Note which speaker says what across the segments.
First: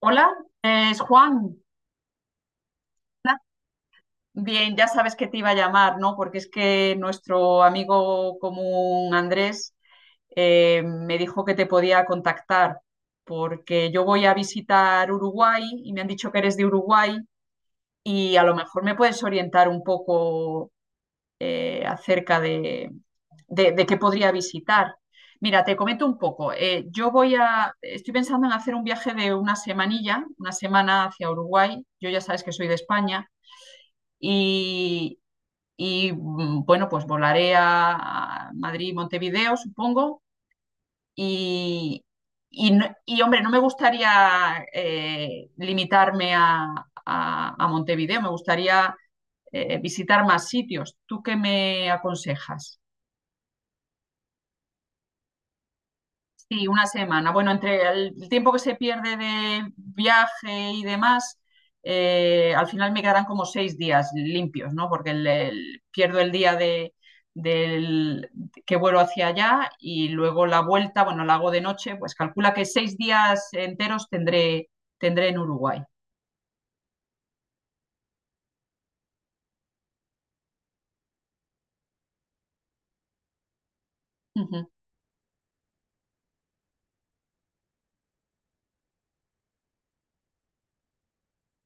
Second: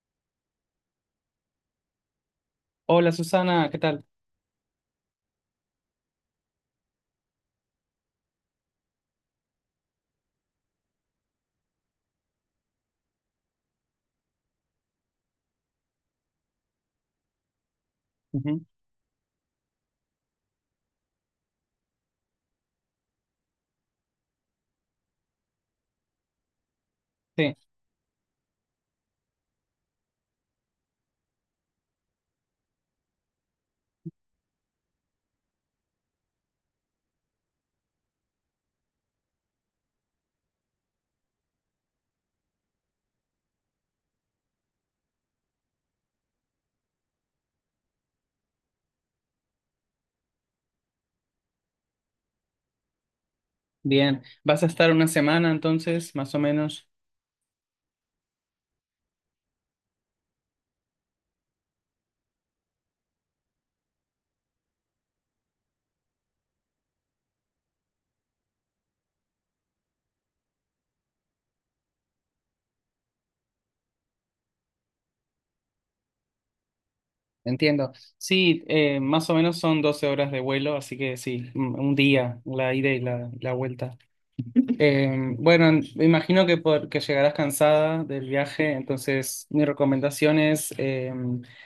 Speaker 1: Hola, es Juan.
Speaker 2: Hola Susana, ¿qué tal?
Speaker 1: Bien, ya sabes que te iba a llamar, ¿no? Porque es que nuestro amigo común Andrés me dijo que te podía contactar porque yo voy a visitar Uruguay y me han dicho que eres de Uruguay y a lo
Speaker 2: Ujú,
Speaker 1: mejor me puedes orientar un poco acerca de qué podría visitar. Mira, te comento un poco. Yo
Speaker 2: sí,
Speaker 1: estoy pensando en hacer un viaje de una semanilla, una semana hacia Uruguay. Yo ya sabes que soy de España y, y bueno, pues volaré a Madrid, Montevideo, supongo. Y, Hombre, no me gustaría limitarme a Montevideo, me gustaría visitar más sitios. ¿Tú qué me aconsejas?
Speaker 2: bien. ¿Vas a estar una semana entonces, más o
Speaker 1: Sí, una
Speaker 2: menos?
Speaker 1: semana. Bueno, entre el tiempo que se pierde de viaje y demás, al final me quedarán como 6 días limpios, ¿no? Porque pierdo el día del que vuelo hacia allá y luego la vuelta, bueno, la hago de noche, pues calcula que 6 días enteros tendré en Uruguay.
Speaker 2: Entiendo. Sí, más o menos son 12 horas de vuelo, así que sí, un día, la ida y la vuelta.
Speaker 1: Ujú.
Speaker 2: Bueno, me imagino que llegarás cansada del viaje, entonces mi recomendación es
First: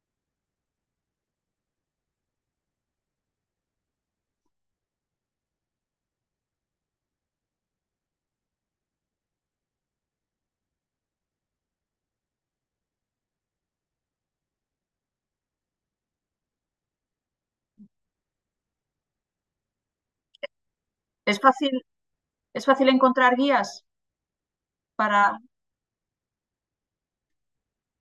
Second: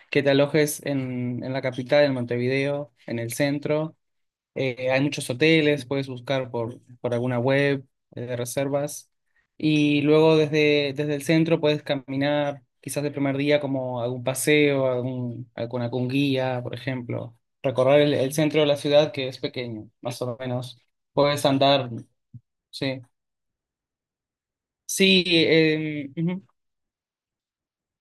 Speaker 2: que te alojes en la capital, en Montevideo, en el centro. Hay muchos hoteles, puedes buscar por alguna web de reservas. Y luego desde el centro puedes caminar, quizás el primer día, como algún paseo, algún, con algún guía, por ejemplo. Recorrer el centro de la ciudad, que es pequeño, más o menos.
Speaker 1: ¿Es
Speaker 2: Puedes andar,
Speaker 1: es fácil
Speaker 2: sí.
Speaker 1: encontrar guías
Speaker 2: Sí,
Speaker 1: para...
Speaker 2: ujú,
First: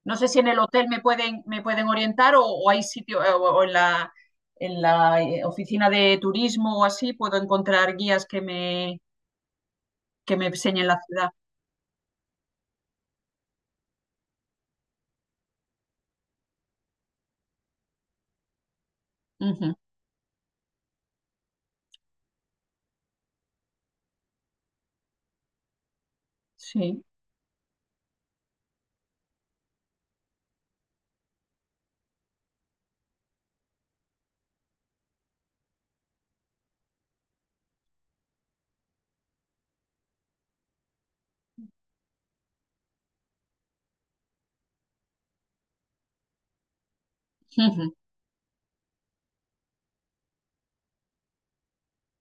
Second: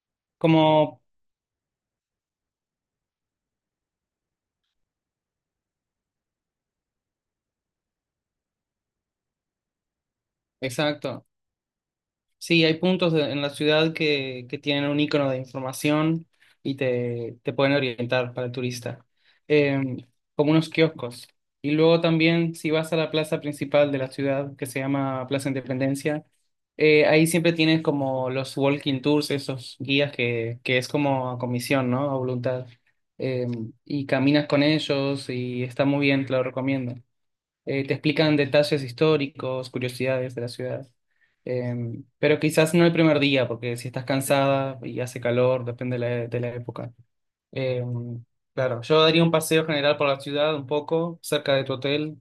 Speaker 1: No sé si en el hotel me
Speaker 2: como,
Speaker 1: me pueden orientar o hay sitio, o en en la oficina de turismo o así puedo encontrar guías que me enseñen la
Speaker 2: exacto.
Speaker 1: ciudad.
Speaker 2: Sí, hay en la ciudad que tienen un icono de información y te pueden orientar para el turista.
Speaker 1: Ujú,
Speaker 2: Em, Como unos kioscos. Y luego también si vas a la plaza principal de la ciudad, que se llama Plaza Independencia,
Speaker 1: sí.
Speaker 2: ahí siempre tienes como los walking tours, esos guías que es como a comisión, ¿no? A voluntad. Em, y caminas con ellos y está muy bien, te lo recomiendo, te explican detalles históricos, curiosidades de la ciudad. Eh, pero quizás no el primer día, porque si estás cansada y hace calor, depende de de la época. Eh,
Speaker 1: Ujú,
Speaker 2: claro, yo daría un paseo general por la ciudad un poco, cerca de tu hotel,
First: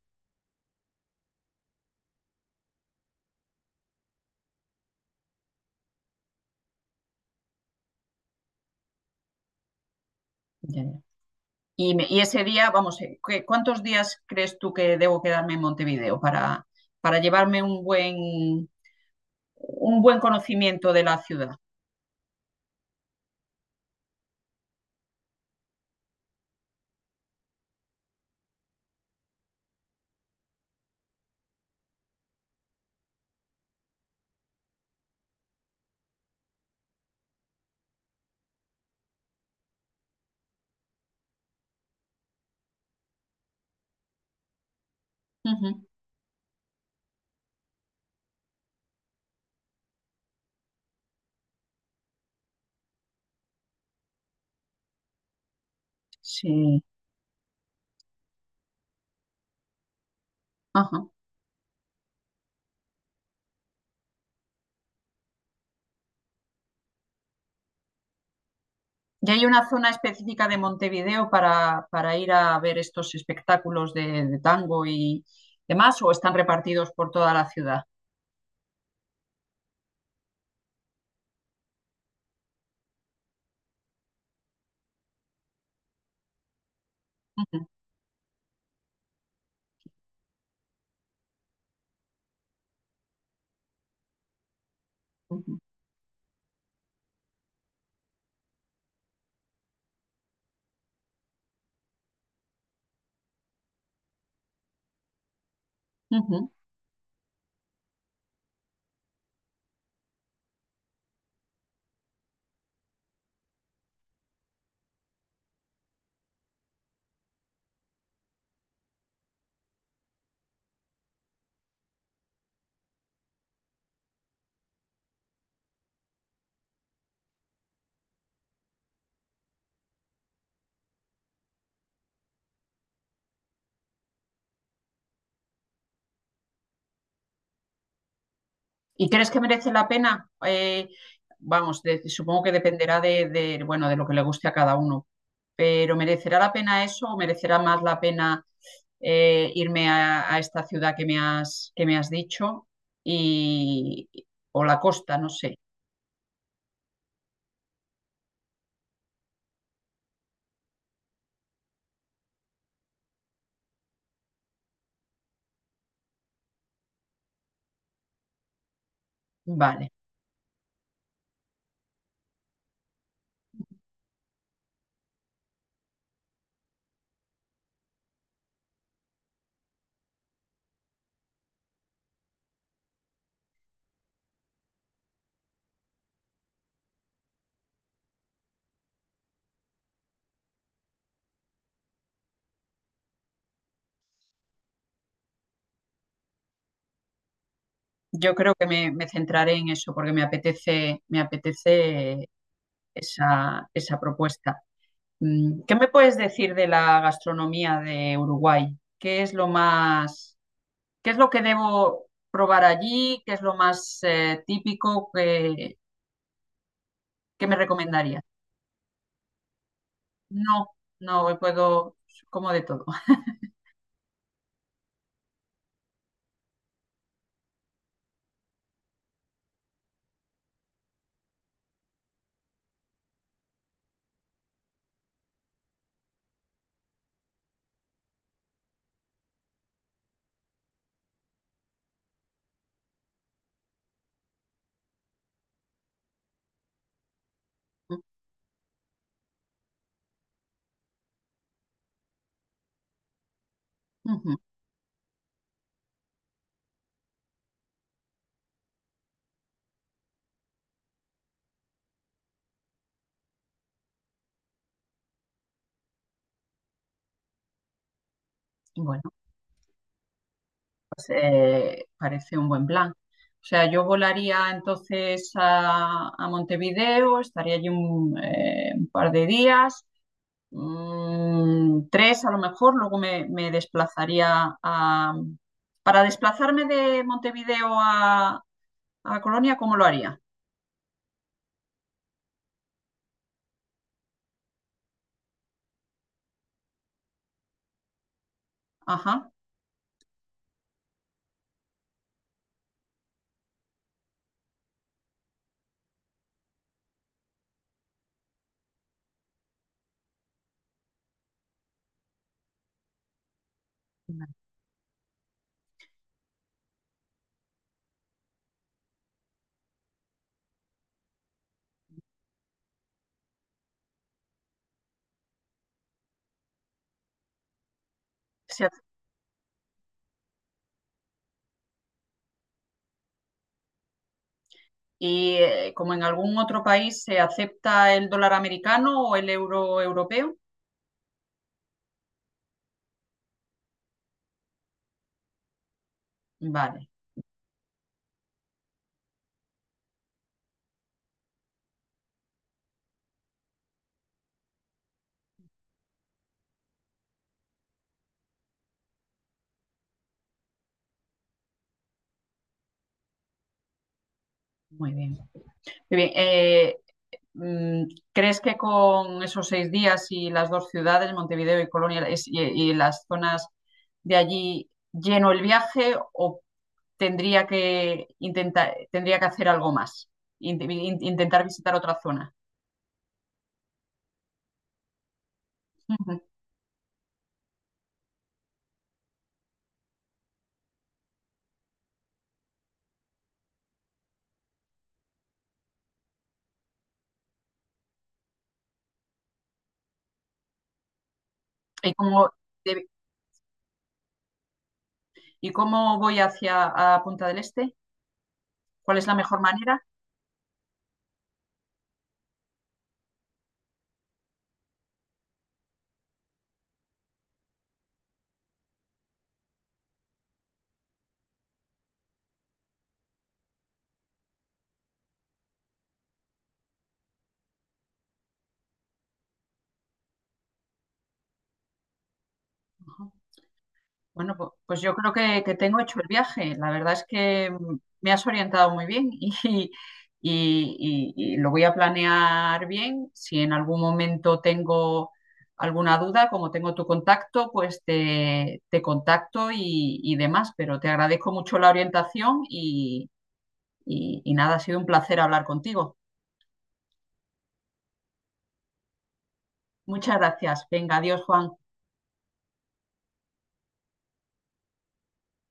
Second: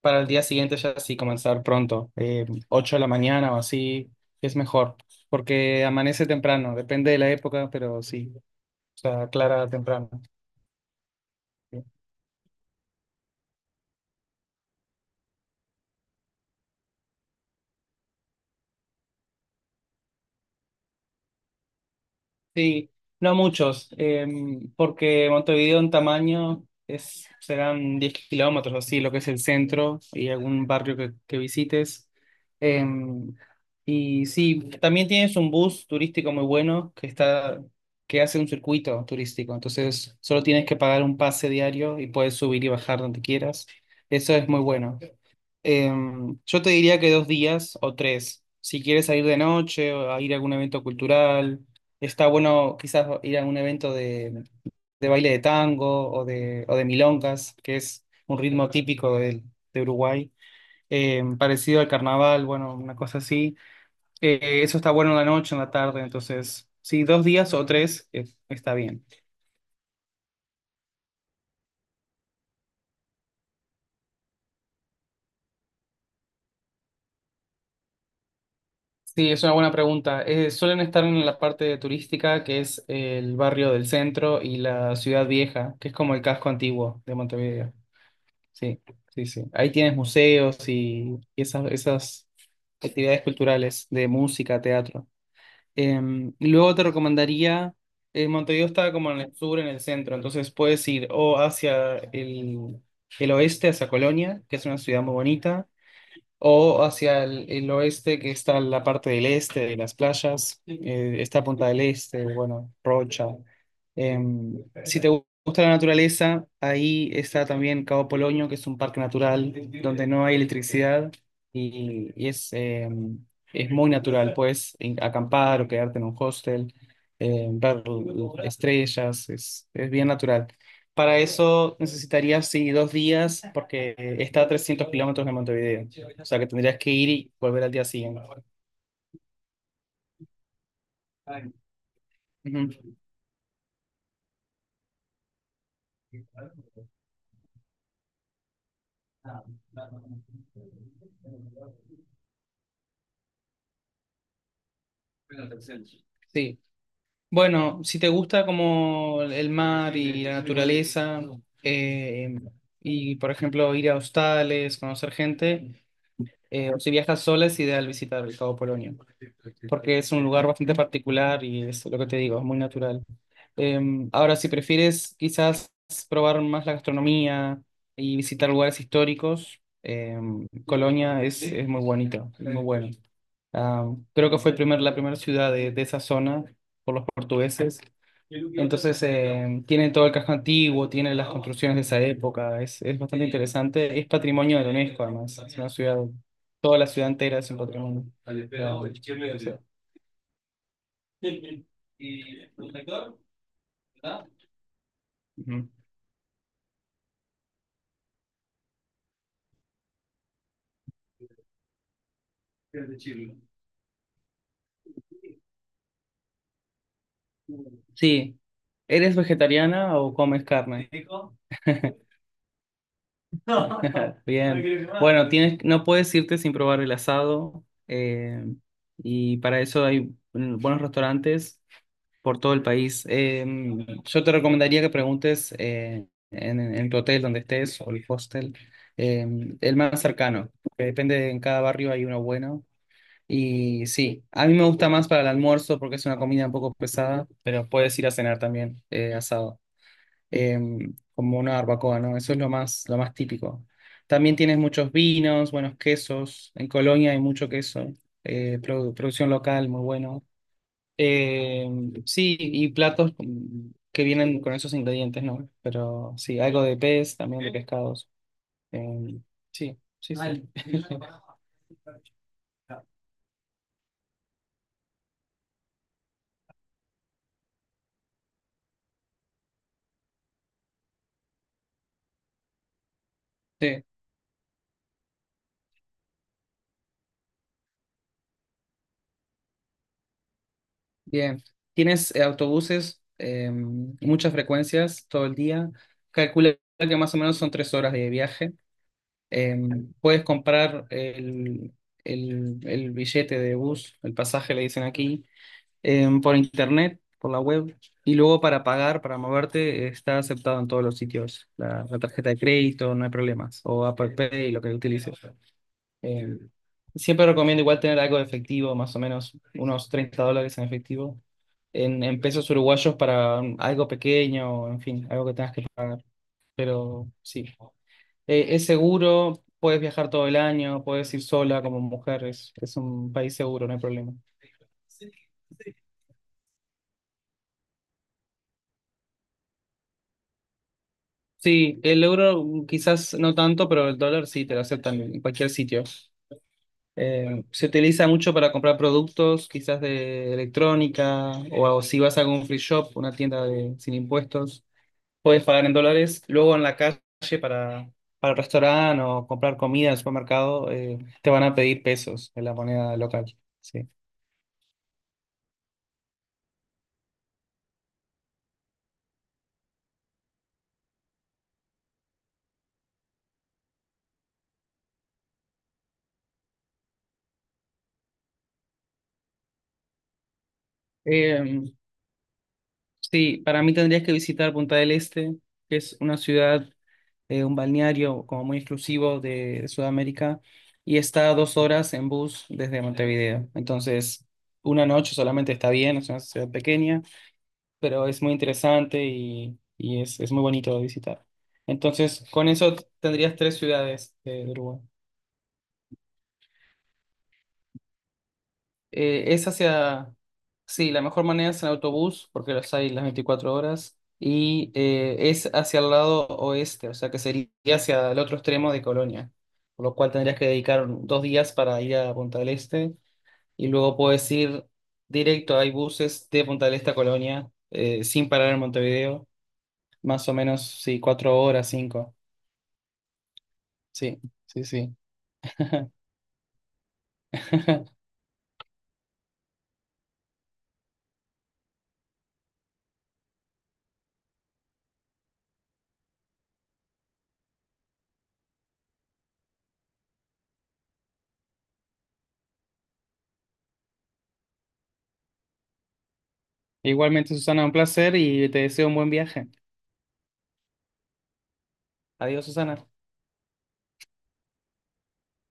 Speaker 2: para el día siguiente ya sí comenzar pronto, 8 de la mañana o así, es mejor, porque amanece temprano, depende de la época, pero sí, o sea, aclara temprano.
Speaker 1: ya, ya. Y ese día, vamos, ¿qué- ¿cuántos días crees tú que debo quedarme en Montevideo para llevarme un un buen conocimiento de la ciudad?
Speaker 2: Sí, no muchos, porque Montevideo en tamaño es, serán 10 kilómetros, así, lo que es el centro y algún barrio que visites. Em, y sí, también tienes un bus turístico muy bueno que está, que hace un circuito turístico, entonces solo tienes que pagar un pase diario y puedes subir y bajar donde quieras. Eso es muy bueno.
Speaker 1: Ujú,
Speaker 2: Em, yo te diría que dos días o tres. Si quieres salir de noche o a ir a algún evento cultural, está bueno quizás ir a un evento de baile de tango o
Speaker 1: sí.
Speaker 2: de milongas, que es un ritmo típico de Uruguay,
Speaker 1: Ajá.
Speaker 2: em, parecido al carnaval, bueno, una cosa así. Eso está bueno en la noche, en la tarde, entonces, sí, dos días o tres, está bien.
Speaker 1: ¿Y hay una zona específica de Montevideo para ir a ver estos espectáculos de tango y demás, o están repartidos por toda la ciudad?
Speaker 2: Sí, es una buena pregunta. Suelen estar en la parte turística, que es el barrio del centro y la ciudad vieja, que es como el casco antiguo de
Speaker 1: Ujú,
Speaker 2: Montevideo. Sí, sí, sí. Ahí tienes museos y esas actividades culturales de música, teatro.
Speaker 1: ujú,
Speaker 2: Y luego te recomendaría, Montevideo está como en el sur, en el centro, entonces puedes ir o hacia el oeste, hacia Colonia, que es una ciudad muy bonita
Speaker 1: ujú.
Speaker 2: o hacia el oeste, que está la parte del este de las playas, está Punta del Este, bueno, Rocha. Em, si te gusta la naturaleza, ahí está también Cabo Polonio, que es un parque natural donde no hay electricidad y es, es muy natural. Puedes acampar o quedarte en un hostel, ver estrellas, es bien natural. Para eso necesitarías, sí, dos días porque está a 300 kilómetros de Montevideo. O sea que tendrías que ir y volver al día siguiente.
Speaker 1: ¿Y crees que merece la pena? Vamos, de- supongo que
Speaker 2: Ujú.
Speaker 1: dependerá de bueno, de lo que le guste a cada uno, pero ¿merecerá la pena eso o merecerá más la pena irme a esta ciudad que me que me has dicho y, o la costa, no sé.
Speaker 2: Sí. Bueno, si te gusta como el mar y la naturaleza, eh, y por ejemplo ir a hostales, conocer gente, o si viajas sola es ideal visitar el Cabo Polonio,
Speaker 1: Vale.
Speaker 2: porque es un lugar bastante particular y es lo que te digo, es muy natural. Em, ahora, si prefieres quizás probar más la gastronomía y visitar lugares históricos, em, Colonia es muy bonito, es muy bueno. Ah, creo que fue el primer, la primera ciudad de esa zona por los portugueses. Entonces, tiene todo el casco antiguo, tienen las construcciones de esa época, es bastante interesante. Es patrimonio de la UNESCO, además. Es una ciudad, toda la ciudad entera es un patrimonio.
Speaker 1: Yo
Speaker 2: Ah,
Speaker 1: creo que
Speaker 2: o
Speaker 1: me centraré
Speaker 2: sea,
Speaker 1: en eso porque me me apetece esa propuesta.
Speaker 2: ujú.
Speaker 1: ¿Qué me puedes decir de la gastronomía de Uruguay? ¿Qué es lo más, qué es lo que debo probar allí? ¿Qué es lo más típico que me recomendarías?
Speaker 2: Sí. ¿Eres vegetariana o comes
Speaker 1: No,
Speaker 2: carne?
Speaker 1: no puedo, como de todo.
Speaker 2: Bien. Bueno, tienes, no puedes irte sin probar el asado. Y para eso hay buenos restaurantes por todo el país. Em, yo te recomendaría que preguntes en tu hotel donde estés o el hostel, el más cercano, que depende, en cada barrio hay uno bueno. Y sí, a mí me gusta más para el almuerzo porque es una comida un poco pesada, pero puedes ir a cenar también asado, em, como una barbacoa, ¿no? Eso es lo más típico. También
Speaker 1: Ujú.
Speaker 2: tienes muchos vinos, buenos quesos. En Colonia hay mucho queso, producción local, muy bueno. Eh, sí, y platos que vienen con esos ingredientes, ¿no? Pero sí, algo de pez, también de pescados.
Speaker 1: Bueno,
Speaker 2: Eh, sí, sí, sí.
Speaker 1: parece un buen plan. O sea, yo volaría entonces a Montevideo, estaría allí un par de días, tres a lo mejor, luego me
Speaker 2: Sí,
Speaker 1: desplazaría a... Para desplazarme de Montevideo a Colonia, ¿cómo lo haría?
Speaker 2: bien. ¿Tienes autobuses, muchas frecuencias todo el día? Calcula que más o menos son tres horas de viaje.
Speaker 1: Ajá.
Speaker 2: Eh, Puedes comprar el billete de bus, el pasaje le dicen aquí, por internet, por la web, y luego para pagar, para moverte, está aceptado en todos los sitios. La tarjeta de crédito, no hay problemas, o Apple Pay, lo que utilices. Em, Siempre recomiendo igual tener algo de efectivo, más o menos unos 30 dólares en efectivo, en pesos uruguayos para algo pequeño, en fin, algo que tengas que... Pero sí, eh,
Speaker 1: Se
Speaker 2: es
Speaker 1: ac-
Speaker 2: seguro, puedes viajar todo el año, puedes ir sola como mujer, es un país seguro, no hay problema.
Speaker 1: y como en algún otro país se acepta el dólar americano o el euro europeo.
Speaker 2: Sí, el euro mm, quizás no tanto, pero el dólar sí te lo aceptan en cualquier sitio.
Speaker 1: Vale,
Speaker 2: Se utiliza mucho para comprar productos, quizás de electrónica, o si vas a algún free shop, una tienda de, sin impuestos, puedes pagar en dólares. Luego en la calle para, para el restaurante o comprar comida en el supermercado, te van a pedir pesos en la moneda local. Sí.
Speaker 1: muy bien. Muy bien. Mm, ¿Crees que con esos 6 días y las dos ciudades, Montevideo y Colonia, y las zonas de allí, lleno el viaje o tendría que tendría que hacer algo más? Intentar
Speaker 2: Eh,
Speaker 1: visitar otra zona.
Speaker 2: sí, para mí tendrías que visitar Punta del Este, que es una
Speaker 1: Ujú.
Speaker 2: ciudad, un balneario como muy exclusivo de Sudamérica, y está a dos horas en bus desde Montevideo. Entonces, una noche solamente está bien, es una ciudad pequeña, pero es muy interesante y es muy bonito de visitar.
Speaker 1: ¿Y
Speaker 2: Entonces, con eso
Speaker 1: de-
Speaker 2: tendrías tres ciudades de Uruguay.
Speaker 1: y cómo voy hacia a Punta del Este? ¿Cuál es la
Speaker 2: Eh,
Speaker 1: mejor
Speaker 2: es
Speaker 1: manera?
Speaker 2: hacia, sí, la mejor manera es en autobús, porque los hay las 24 horas, y es hacia el lado oeste, o sea que sería hacia el otro extremo de Colonia, por lo cual tendrías que dedicar dos días para ir a Punta del Este, y luego puedes ir directo, hay buses de Punta del Este a Colonia, sin parar en Montevideo, más o menos, sí, cuatro horas, cinco, sí,
Speaker 1: Bueno,
Speaker 2: sí,
Speaker 1: pues yo
Speaker 2: sí.
Speaker 1: creo que tengo hecho el viaje. La verdad es que me has orientado muy bien y, y lo voy a planear bien. Si en algún momento tengo alguna duda, como tengo tu contacto, pues te contacto y demás. Pero te agradezco mucho la orientación y, y nada, ha sido un placer hablar contigo.
Speaker 2: Igualmente, Susana, un placer y te deseo un buen viaje.
Speaker 1: Muchas gracias. Venga, adiós, Juan.
Speaker 2: Adiós, Susana.